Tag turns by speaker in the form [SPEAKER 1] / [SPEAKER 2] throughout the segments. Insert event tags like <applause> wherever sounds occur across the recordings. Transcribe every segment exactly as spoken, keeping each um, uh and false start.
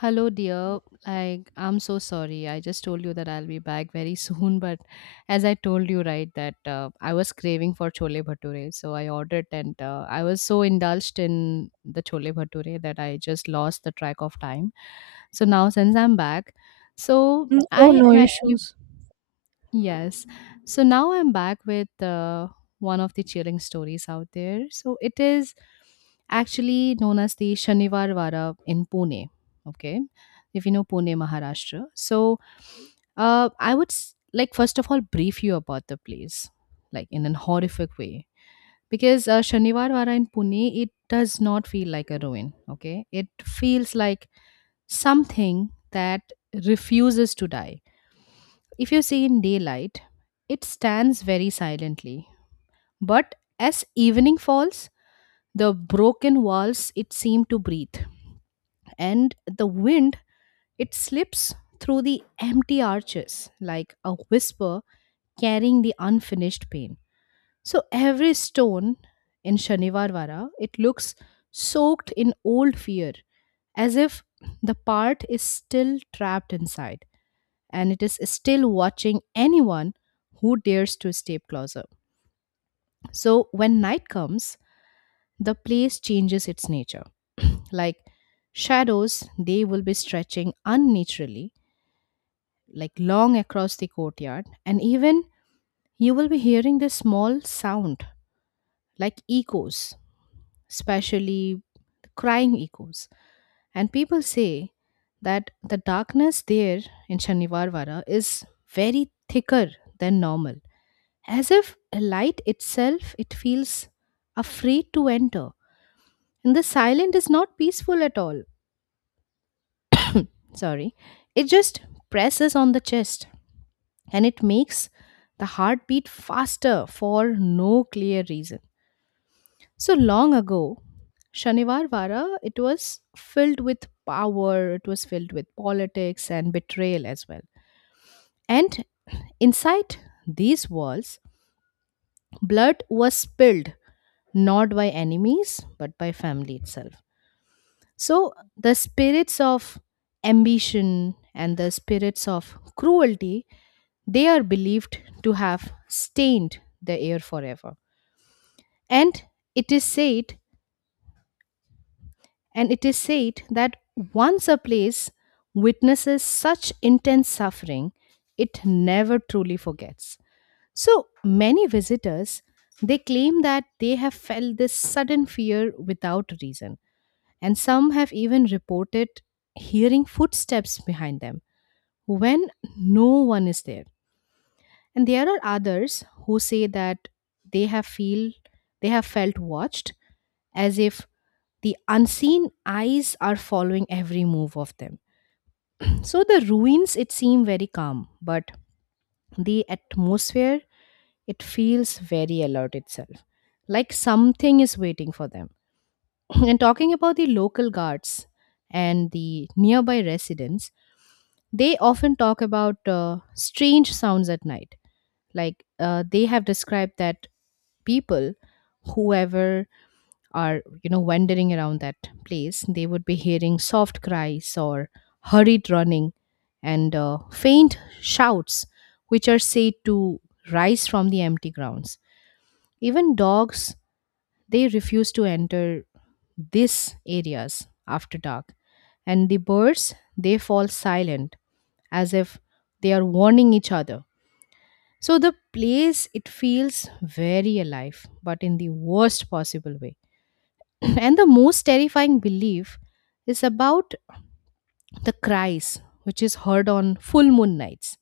[SPEAKER 1] Hello, dear. Like, I'm so sorry. I just told you that I'll be back very <laughs> soon, but as I told you, right, that uh, I was craving for chole bhature, so I ordered, and uh, I was so indulged in the chole bhature that I just lost the track of time. So now, since I'm back, so
[SPEAKER 2] Mm, Oh,
[SPEAKER 1] I
[SPEAKER 2] no
[SPEAKER 1] am actually
[SPEAKER 2] issues.
[SPEAKER 1] yes. So now I'm back with uh, one of the chilling stories out there. So it is actually known as the Shanivar Vara in Pune. Okay. If you know Pune, Maharashtra. So uh, I would s- like, first of all, brief you about the place, like in an horrific way. Because uh, Shanivar Vara in Pune, it does not feel like a ruin. Okay. It feels like something that refuses to die if you see in daylight, it stands very silently. But as evening falls, the broken walls it seem to breathe, and the wind it slips through the empty arches like a whisper carrying the unfinished pain. So every stone in Shanivarvara it looks soaked in old fear, as if the part is still trapped inside, and it is still watching anyone who dares to step closer. So when night comes, the place changes its nature. <clears throat> like shadows, they will be stretching unnaturally, like long across the courtyard, and even you will be hearing this small sound like echoes, especially crying echoes. And people say that the darkness there in Shanivarvara is very thicker than normal, as if a light itself it feels afraid to enter, and the silent is not peaceful at all. Sorry, it just presses on the chest, and it makes the heartbeat faster for no clear reason. So long ago, Shanivarvara it was filled with power, it was filled with politics and betrayal as well. And inside these walls blood was spilled, not by enemies, but by family itself. So the spirits of ambition and the spirits of cruelty, they are believed to have stained the air forever. And it is said, and it is said that once a place witnesses such intense suffering, it never truly forgets. So many visitors they claim that they have felt this sudden fear without reason, and some have even reported hearing footsteps behind them when no one is there. And there are others who say that they have feel they have felt watched, as if the unseen eyes are following every move of them. So the ruins it seem very calm, but the atmosphere it feels very alert itself, like something is waiting for them. <clears throat> And talking about the local guards and the nearby residents, they often talk about uh, strange sounds at night. Like uh, they have described that people, whoever are, you know, wandering around that place, they would be hearing soft cries or hurried running and uh, faint shouts, which are said to rise from the empty grounds. Even dogs they refuse to enter these areas after dark. And the birds, they fall silent as if they are warning each other. So the place, it feels very alive, but in the worst possible way. <clears throat> And the most terrifying belief is about the cries, which is heard on full moon nights.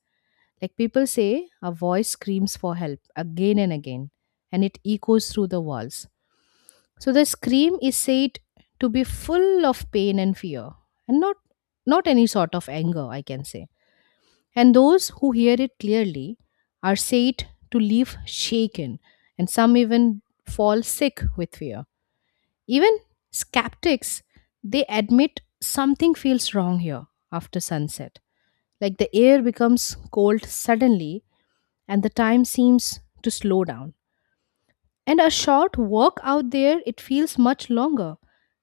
[SPEAKER 1] Like people say, a voice screams for help again and again, and it echoes through the walls. So the scream is said to be full of pain and fear, and not not any sort of anger, I can say. And those who hear it clearly are said to leave shaken, and some even fall sick with fear. Even skeptics they admit something feels wrong here after sunset. Like the air becomes cold suddenly, and the time seems to slow down, and a short walk out there, it feels much longer.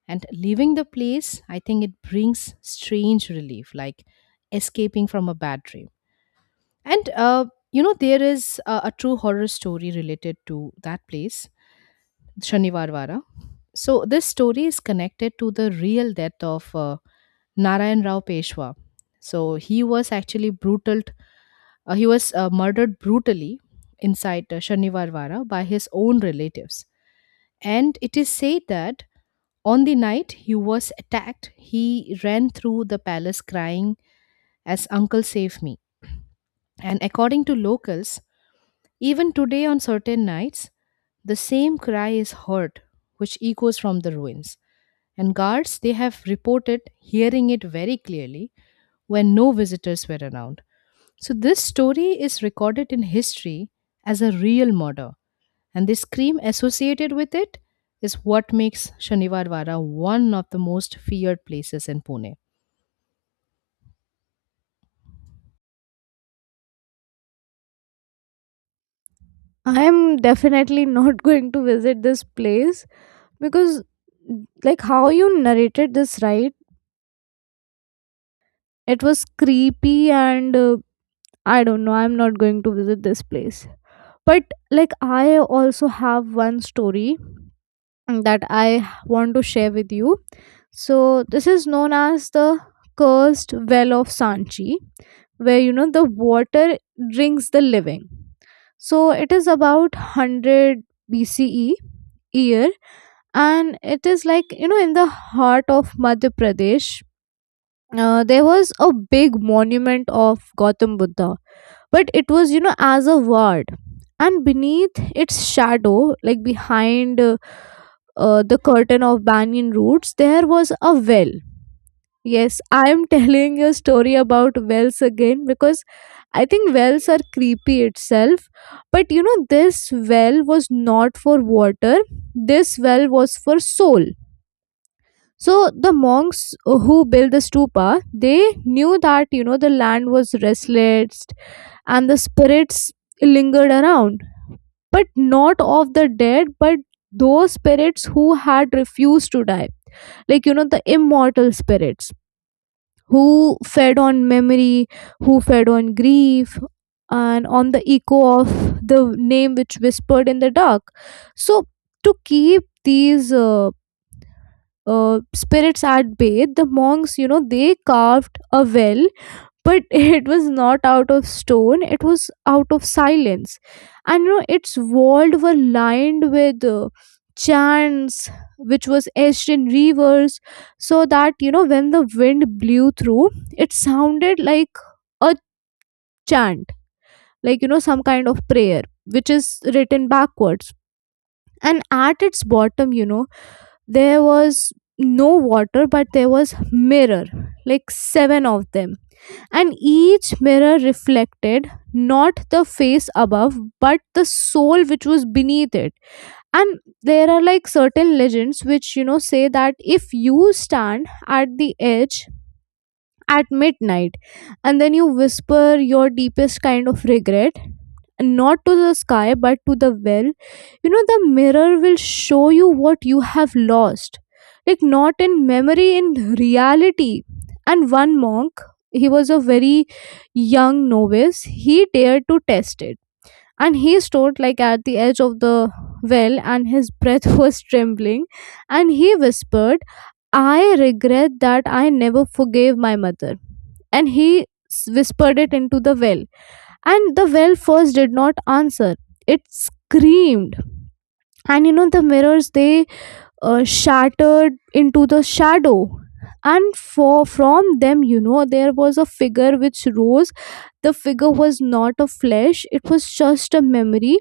[SPEAKER 1] And leaving the place, I think it brings strange relief, like escaping from a bad dream. And, uh, you know, there is a, a true horror story related to that place, Shanivarvara. So, this story is connected to the real death of uh, Narayan Rao Peshwa. So, he was actually brutal, uh, he was uh, murdered brutally inside uh, Shanivarvara by his own relatives, and it is said that on the night he was attacked, he ran through the palace crying, as uncle save me. And according to locals, even today on certain nights, the same cry is heard, which echoes from the ruins. And guards, they have reported hearing it very clearly when no visitors were around. So, this story is recorded in history as a real murder. And this cream associated with it is what makes Shanivarwara one of the most feared places in Pune.
[SPEAKER 2] I am definitely not <laughs> going to visit this place because, like, how you narrated this, right? It was creepy, and uh, I don't know. I'm not going to visit this place. But, like, I also have one story that I want to share with you. So this is known as the cursed well of Sanchi, where you know the water drinks the living. So it is about one hundred B C E year, and it is like you know in the heart of Madhya Pradesh, uh, there was a big monument of Gautam Buddha, but it was you know as a ward. And beneath its shadow, like behind uh, uh, the curtain of banyan roots, there was a well. Yes, I am <laughs> telling you a story about wells again because I think wells are creepy itself. But you know, this well was not for water, this well was for soul. So the monks who built the stupa, they knew that you know the land was restless and the spirits lingered around, but not of the dead, but those spirits who had refused to die, like you know the immortal spirits who fed on memory, who fed on grief, and on the echo of the name which whispered in the dark. So, to keep these uh, uh, spirits at bay, the monks, you know, they carved a well, but <laughs> it was not out of stone, it was out of silence. And you know its walls were lined with uh, chants which was etched in rivers, so that you know when the wind blew through, it sounded like a chant, like you know some kind of prayer which is written backwards. And at its bottom you know there was no water, but there was mirror, like seven of them, and each mirror reflected not the face above but the soul which was beneath it. And there are like certain legends which you know say that if you stand at the edge at midnight and then you whisper your deepest kind of regret, not to the sky but to the well, you know the mirror will show you what you have lost, like not in memory, in reality. And one monk, he was a very young novice, he dared to test it, and he stood like at the edge of the well and his breath <laughs> was trembling, and he whispered, I regret that I never forgave my mother. And he s- whispered it into the well. And the well first did not answer, it screamed. And you know, the mirrors they uh, shattered into the shadow. And for from them, you know, there was a figure which rose. The figure was not a flesh, it was just a memory,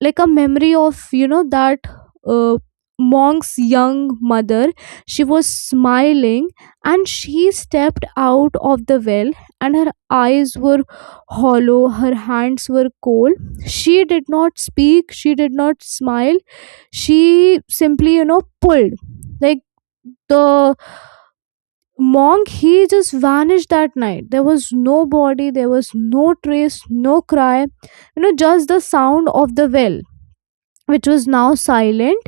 [SPEAKER 2] like a memory of you know that uh, monk's young mother. She was smiling, and she stepped out of the well, and her eyes were hollow, her hands were cold, she did not speak, she did not smile, she simply you know pulled, like, the monk, he just vanished that night. There was no body, there was no trace, no cry, you know, just the sound of the well, which was now silent.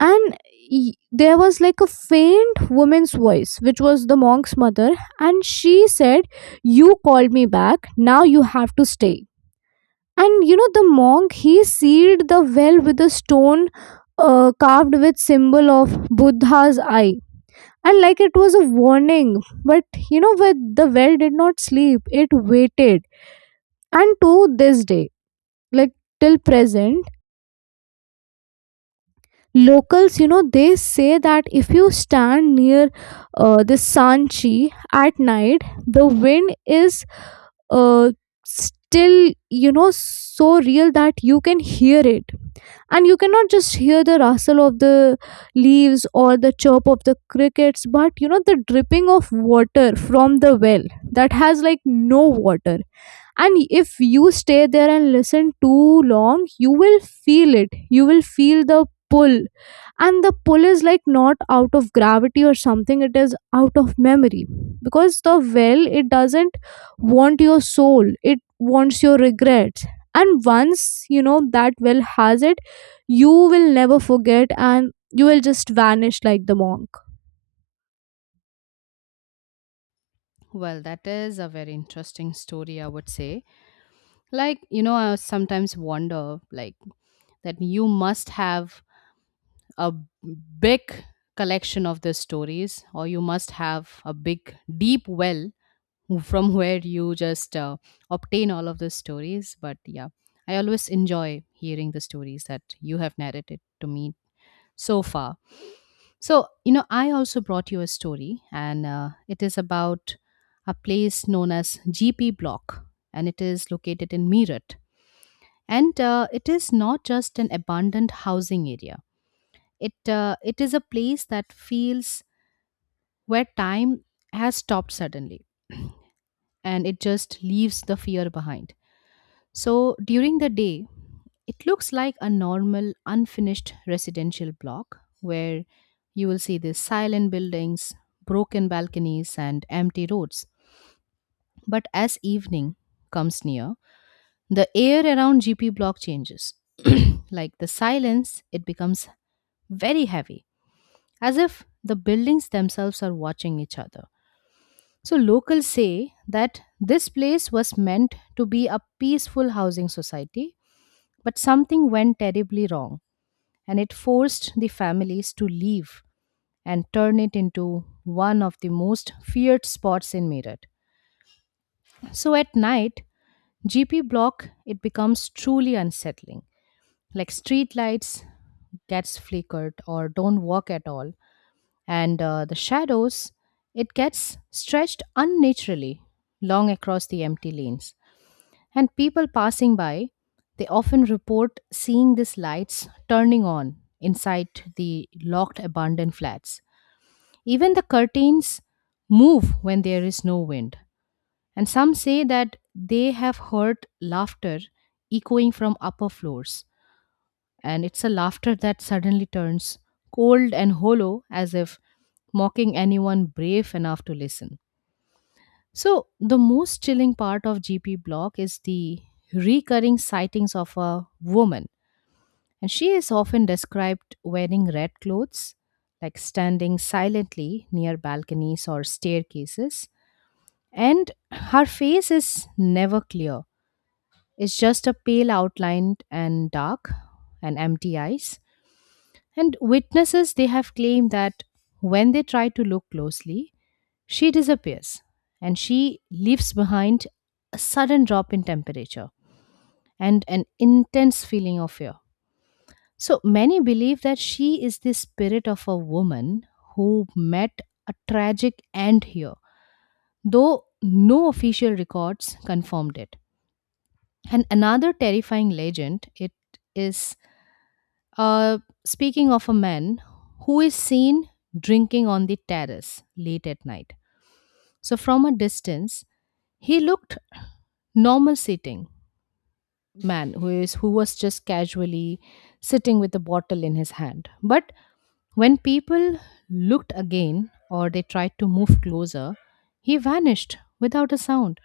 [SPEAKER 2] And y- there was like a faint woman's voice, which was the monk's mother, and she said, you called me back, now you have to stay. And you know the monk, he sealed the well with a stone uh, carved with symbol of Buddha's eye, and like it was a warning. But you know, but the well did not sleep, it waited. And to this day, like till present, locals you know they say that if you stand near uh, the Sanchi at night, the wind is uh, still, you know, so real that you can hear it. And you cannot just hear the rustle of the leaves or the chirp of the crickets, but you know the dripping of water from the well that has like no water. And if you stay there and listen too long, you will feel it, you will feel the pull. And the pull is like not out of gravity or something, it is out of memory, because the well, it doesn't want your soul, it wants your regrets. And once you know that well has it, you will never forget, and you will just vanish like the monk.
[SPEAKER 1] Well, that is a very interesting story, I would say. Like, you know, I sometimes wonder, like, that you must have a big collection of the stories, or you must have a big, deep well from where you just uh, obtain all of the stories. But yeah, I always enjoy hearing the stories that you have narrated to me so far. So, you know, I also brought you a story, and uh, it is about a place known as G P Block, and it is located in Meerut. And uh, it is not just an abandoned housing area. It uh, it is a place that feels where time has stopped suddenly, <clears throat> and it just leaves the fear behind. So during the day, it looks like a normal, unfinished residential block where you will see the silent buildings, broken balconies, and empty roads. But as evening comes near, the air around G P block changes. <clears throat> Like the silence, it becomes very heavy, as if the buildings themselves are watching each other. So locals say that this place was meant to be a peaceful housing society, but something went terribly wrong, and it forced the families to leave and turn it into one of the most feared spots in Meerut. So at night, G P block it becomes truly unsettling. Like street lights gets flickered or don't work at all, and uh, the shadows it gets stretched unnaturally long across the empty lanes. And people passing by, they often report seeing these lights turning on inside the locked abandoned flats. Even the curtains move when there is no wind. And some say that they have heard laughter echoing from upper floors. And it's a laughter that suddenly turns cold and hollow as if mocking anyone brave enough to listen. So, the most chilling part of G P Block is the recurring sightings of a woman, and she is often described wearing red clothes, like standing silently near balconies or staircases, and her face is never clear. It's just a pale outline and dark and empty eyes. And witnesses, they have claimed that when they try to look closely, she disappears, and she leaves behind a sudden drop in temperature and an intense feeling of fear. So many believe that she is the spirit of a woman who met a tragic end here, though no official records confirmed it. And another terrifying legend it is, Uh, speaking of a man who is seen drinking on the terrace late at night. So, from a distance, he looked normal, sitting man who is who was just casually sitting with a bottle in his hand, but when people looked again or they tried to move closer he vanished without a sound.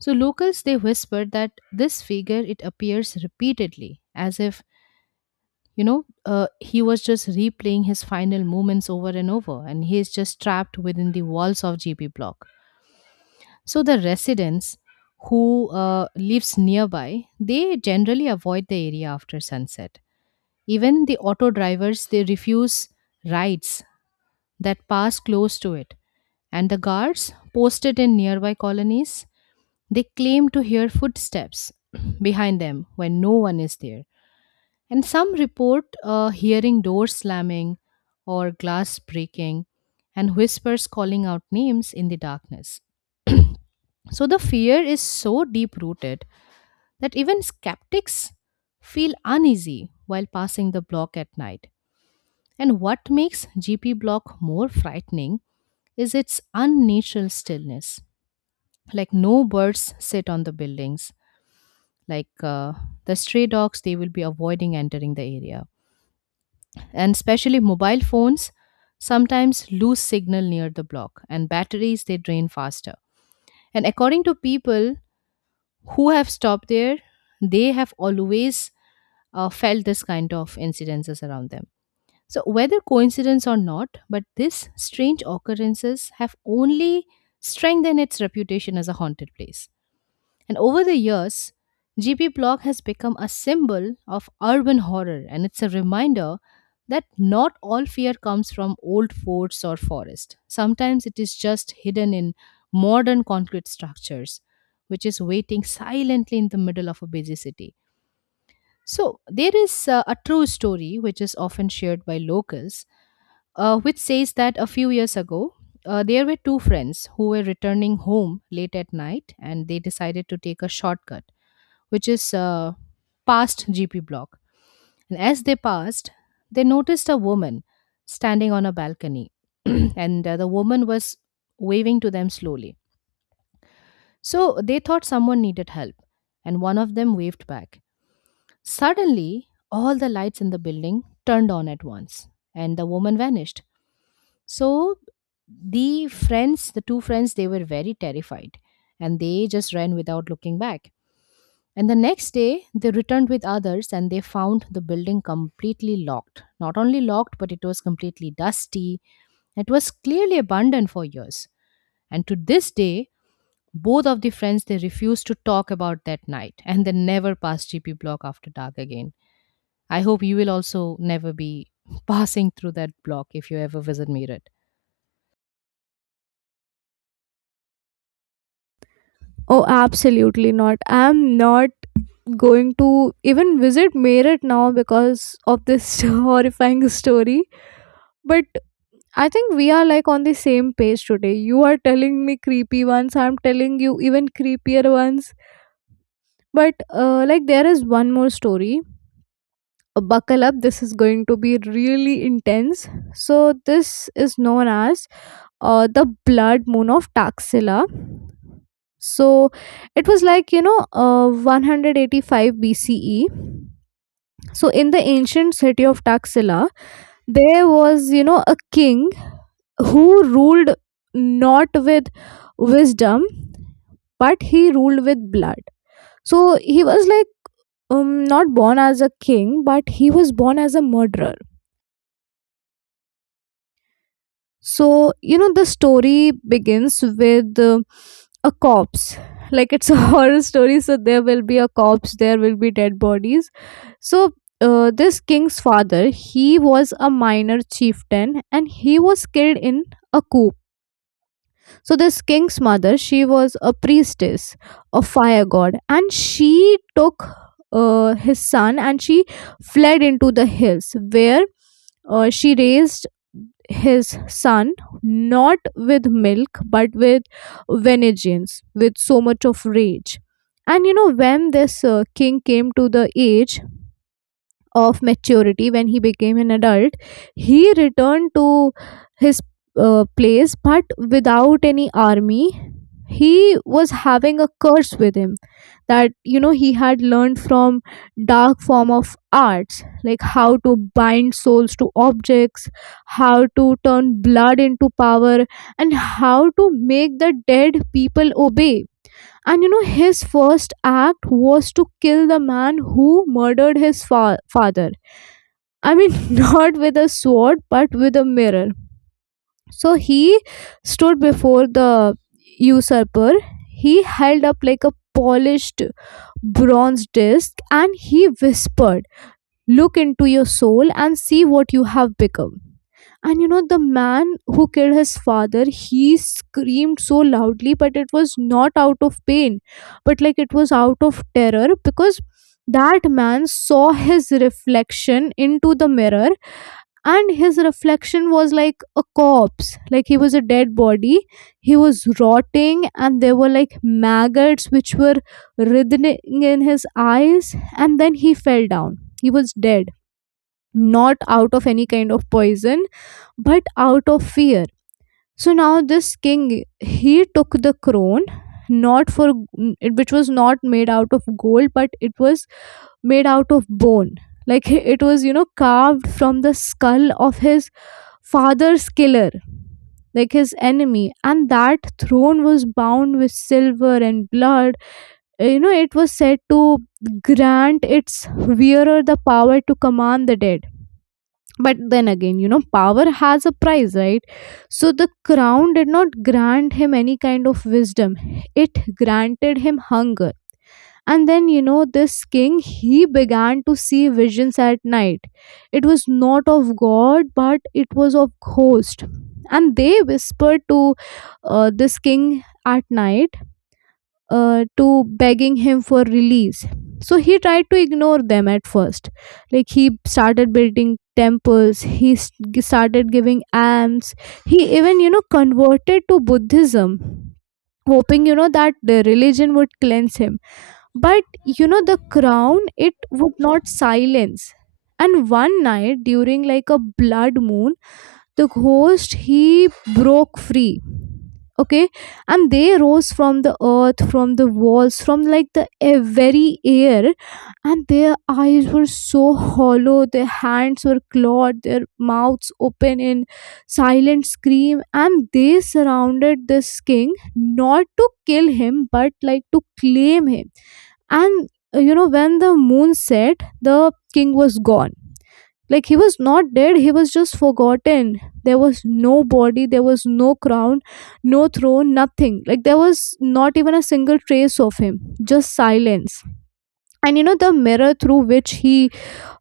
[SPEAKER 1] So locals they whispered that this figure it appears repeatedly, as if, you know, uh, he was just replaying his final moments over and over, and he is just trapped within the walls of G P block. So the residents who uh, lives nearby, they generally avoid the area after sunset. Even the auto drivers, they refuse rides that pass close to it, and the guards posted in nearby colonies they claim to hear footsteps <clears throat> behind them when no one is there, and some report uh, hearing doors slamming or glass breaking and whispers calling out names in the darkness. <clears throat> So the fear is so deep rooted that even skeptics feel uneasy while passing the block at night. And what makes G P block more frightening is its unnatural stillness. Like no birds sit on the buildings. Like uh, the stray dogs, they will be avoiding entering the area. And especially mobile phones sometimes lose signal near the block, and batteries they drain faster. And according to people who have stopped there, they have always uh, felt this kind of incidences around them. So whether coincidence or not, but these strange occurrences have only strengthened its reputation as a haunted place. And over the years, G P Block has become a symbol of urban horror, and it's a reminder that not all fear comes from old forts or forest. Sometimes it is just hidden in modern concrete structures, which is waiting silently in the middle of a busy city. So, there is uh, a true story which is often shared by locals, uh, which says that a few years ago, uh, there were two friends who were returning home late at night and they decided to take a shortcut which is uh, past G P block. And as they passed, they noticed a woman standing on a balcony, <clears throat> and uh, the woman was waving to them slowly. So they thought someone needed help, and one of them waved back. Suddenly, all the lights in the building turned on at once, and the woman vanished. So the friends, the two friends, they were very terrified and they just ran without looking back. And the next day, they returned with others and they found the building completely locked. Not only locked, but it was completely dusty. It was clearly abandoned for years. And to this day, both of the friends they refused to talk about that night <laughs> and they never passed G P block after dark again. I hope you will also never be <laughs> passing through that block if you ever visit Meerut.
[SPEAKER 2] Oh, absolutely not, I'm not going to even visit Meerut now because of this <laughs> horrifying story. But I think we are like on the same page today. You are telling me creepy ones, I'm telling you even creepier ones. But uh, like there is one more story. Uh, Buckle up, this is going to be really intense. So, this is known as uh, the blood moon of Taxila. So, it was like you know, uh, one hundred eighty-five B C E. So in the ancient city of Taxila, there was, you know, a king who ruled not with wisdom, but he ruled with blood. So he was like um, not born as a king, but he was born as a murderer. So, you know, the story begins with uh, a corpse. Like it's a <laughs> horror story, so there will be a corpse, there will be dead bodies. So, uh, this king's father, he was a minor chieftain and he was killed in a coup. So this king's mother, she was a priestess, a fire god, and she took uh, his son, and she fled into the hills where uh, she raised his son not with milk but with vengeance, with so much of rage. And you know, when this uh, king came to the age of maturity, when he became an adult, he returned to his uh, place, but without any army. He was having a curse with him, that you know he had learned from dark form of arts, like how to bind souls to objects, how to turn blood into power, and how to make the dead people obey. And you know his first act was to kill the man who murdered his fa- father. I mean, <laughs> not with a sword but with a mirror. So he stood before the usurper. He held up like a polished bronze disc and he whispered, Look into your soul and see what you have become. And you know, the man who killed his father, he screamed so loudly, but it was not out of pain, but like it was out of terror, because that man saw his reflection into the mirror, and his reflection was like a corpse, like he was a dead body, he was rotting, and there were like maggots which were writhing in his eyes, and then he fell down, he was dead, not out of any kind of poison, but out of fear. So now this king, he took the crown, not for which was not made out of gold, but it was made out of bone, like <laughs> it was you know carved from the skull of his father's killer, like his enemy, and that throne was bound with silver and blood. Uh, You know, it was said to grant its wearer the power to command the dead. But then again, you know, power has a price, right? So the crown did not grant him any kind of wisdom, it granted him hunger. And then, you know, this king, he began to see visions at night. It was not of God, but it was of ghost. And they whispered to uh, this king at night uh, to begging him for release. So he tried to ignore them at first. Like he started building temples, he s- g- started giving alms, he even, you know, converted to Buddhism, hoping, you know, that the religion would cleanse him. But you know, the crown, it would not silence. And one night during like a blood moon, the ghost, he broke free. Okay, and they rose from the earth, from the walls, from like the a- very air, and their eyes were so hollow, their hands were clawed, their mouths open in silent scream, and they surrounded this king not to kill him but like to claim him. And uh, you know when the moon set, the king was gone, like he was not dead, he was just forgotten. There was no body, there was no crown, no throne, nothing, like there was not even a single trace of him, just silence. And you know the mirror through which he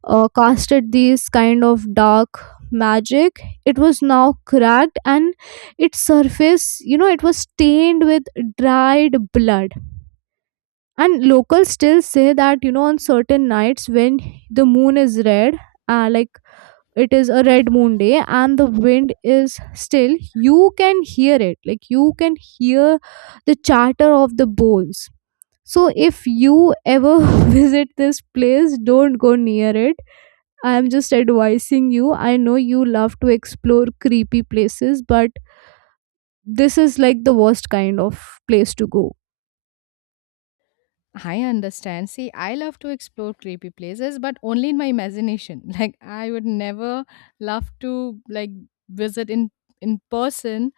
[SPEAKER 2] uh, casted these kind of dark magic, it was now cracked, and its surface you know it was stained with dried blood. And locals still say that you know on certain nights, when the moon is red, uh, like it is a red moon day and the wind is still, you can hear it, like you can hear the chatter of the bulls. So if you ever <laughs> visit this place, don't go near it. I am just advising you, I know you love to explore creepy places, but this is like the worst kind of place to go.
[SPEAKER 1] I understand. See, I love to explore creepy places, but only in my imagination. <laughs> Like I would never love to like visit in in person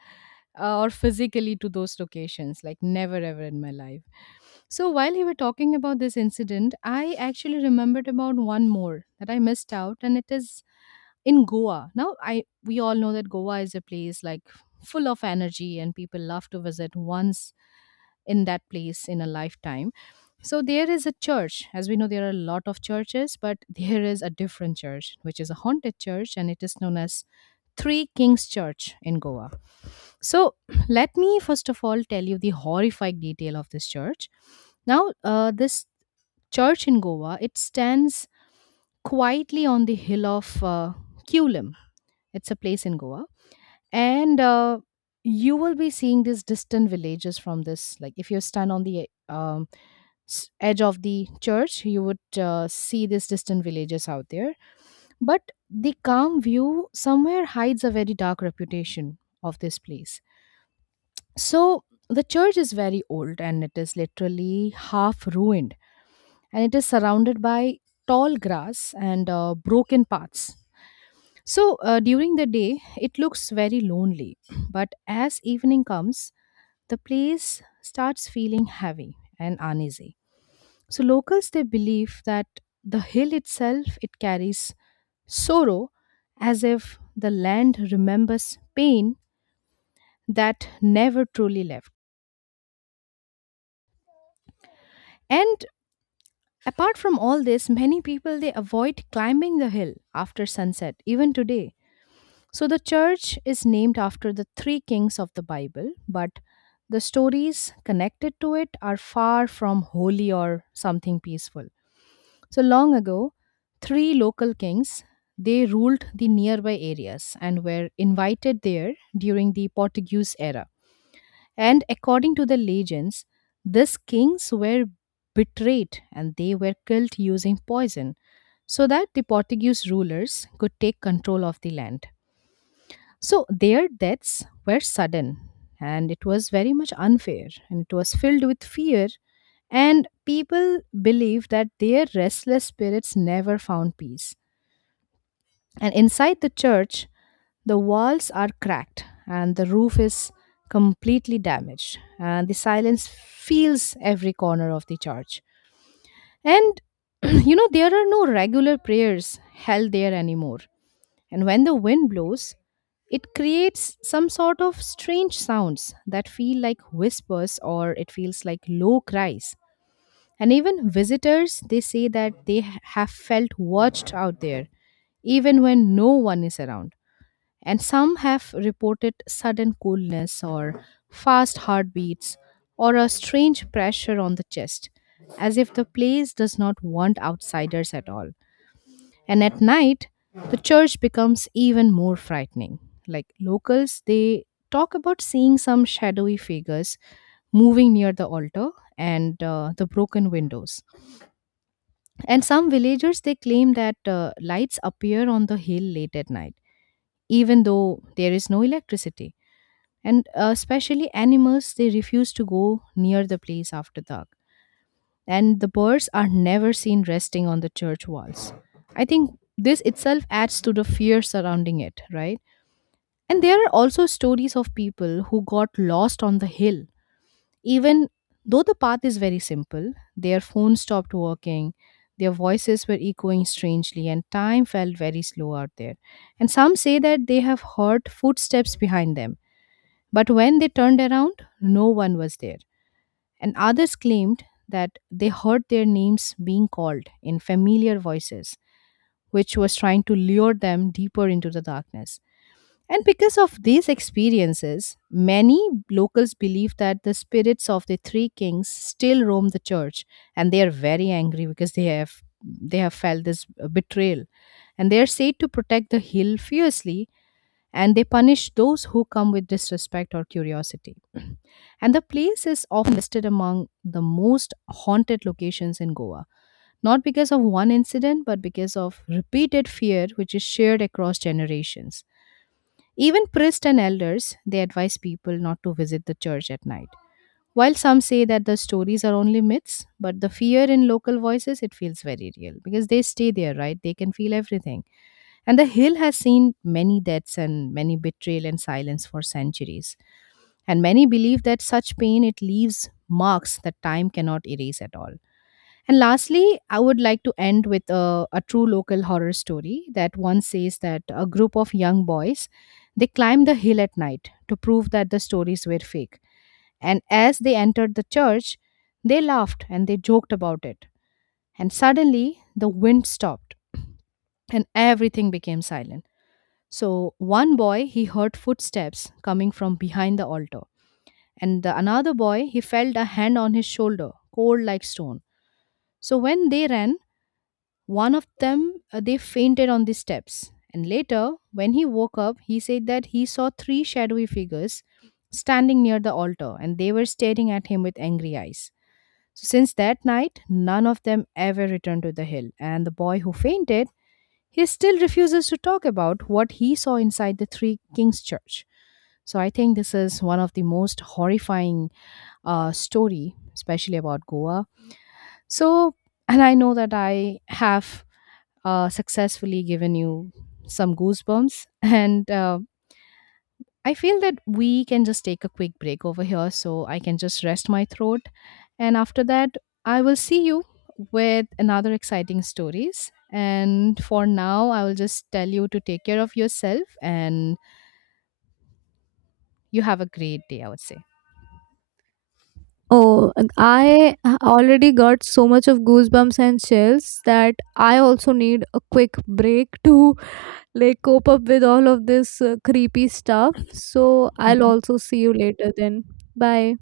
[SPEAKER 1] uh, or physically to those locations. Like never ever in my life. So while you were talking about this incident, I actually remembered about one more that I missed out, and it is in Goa. Now I we all know that Goa is a place like full of energy and people love to visit once in that place in a lifetime. So there is a church. As we know, there are a lot of churches, but <laughs> there is a different church, which is a haunted church, and it is known as Three Kings Church in Goa. So <clears throat> let me first of all tell you the horrific detail of this church. Now, uh, this church in Goa, it stands quietly on the hill of uh, Kulim. It's a place in Goa and uh, you will be seeing these distant villages from this, like if you stand on the um, s- edge of the church you would uh, see these distant villages out there, but the calm view somewhere hides a very dark reputation of this place. So the church is very old and it is literally half ruined and it is surrounded by tall grass and uh, broken paths. So uh, during the day, it looks very lonely. <clears throat> But as evening comes, the place starts feeling heavy and uneasy. So locals they believe that the hill itself it carries sorrow, as if the land remembers pain that never truly left. And apart from all this, many people they avoid climbing the hill after sunset even today. So the church is named after the three kings of the Bible, but the stories connected to it are far from holy or something peaceful. So long ago, three local kings they ruled the nearby areas and were invited there during the Portuguese era. And according to the legends, these kings were betrayed and they were killed using poison so that the Portuguese rulers could take control of the land. So their deaths were sudden and it was very much unfair and it was filled with fear, and people believed that their restless spirits never found peace. And inside the church, the walls are cracked and the roof is completely damaged and the silence fills every corner of the church. And <clears throat> you know there are no regular prayers held there anymore. And when the wind blows, it creates some sort of strange sounds that feel like whispers or it feels like low cries. And even visitors, they say that they ha- have felt watched out there, even when no one is around. And some have reported sudden coolness or fast heartbeats or a strange pressure on the chest, as if the place does not want outsiders at all. And at night, the church becomes even more frightening. Like locals, they talk about seeing some shadowy figures moving near the altar and uh, the broken windows. And some villagers, they claim that uh, lights appear on the hill late at night, even though there is no electricity. And uh, especially animals, they refuse to go near the place after dark, and the birds are never seen resting on the church walls. I think this itself adds to the fear surrounding it, right? And there are also stories of people who got lost on the hill. Even though the path is very simple, their phone stopped working, their voices were echoing strangely, and time felt very slow out there. And some say that they have heard footsteps behind them, but when they turned around, no one was there, and others claimed that they heard their names being called in familiar voices, which was trying to lure them deeper into the darkness. And because of these experiences, many locals believe that the spirits of the three kings still roam the church, and they are very angry because they have they have felt this betrayal, and they are said to protect the hill fiercely and they punish those who come with disrespect or curiosity. <clears throat> And the place is often listed among the most haunted locations in Goa, not because of one incident, but because of repeated fear which is shared across generations. Even priests and elders, they advise people not to visit the church at night. While some say that the stories are only myths, but the fear in local voices, it feels very real because they stay there, right? They can feel everything. And the hill has seen many deaths and many betrayal and silence for centuries. And many believe that such pain it leaves marks that time cannot erase at all. And lastly, I would like to end with a, a true local horror story that once says that a group of young boys they climbed the hill at night to prove that the stories were fake. And as they entered the church, they laughed and they joked about it. And suddenly the wind stopped and everything became silent. So one boy he heard footsteps coming from behind the altar, and the another boy he felt a hand on his shoulder, cold like stone. So when they ran, one of them uh, they fainted on the steps. And later, when he woke up, he said that he saw three shadowy figures standing near the altar, and they were staring at him with angry eyes. So since that night, none of them ever returned to the hill, and the boy who fainted, he still refuses to talk about what he saw inside the Three Kings Church. So I think this is one of the most horrifying uh, story, especially about Goa. So, and I know that I have uh, successfully given you some goosebumps, <laughs> and uh, I feel that we can just take a quick break over here so I can just rest my throat. And after that, I will see you with another exciting stories. And for now, I will just tell you to take care of yourself and you have a great day, I would say.
[SPEAKER 2] Oh, I already got so much of goosebumps and chills that I also need a quick break to like cope up with all of this uh, creepy stuff. So I'll also see you later then. Bye.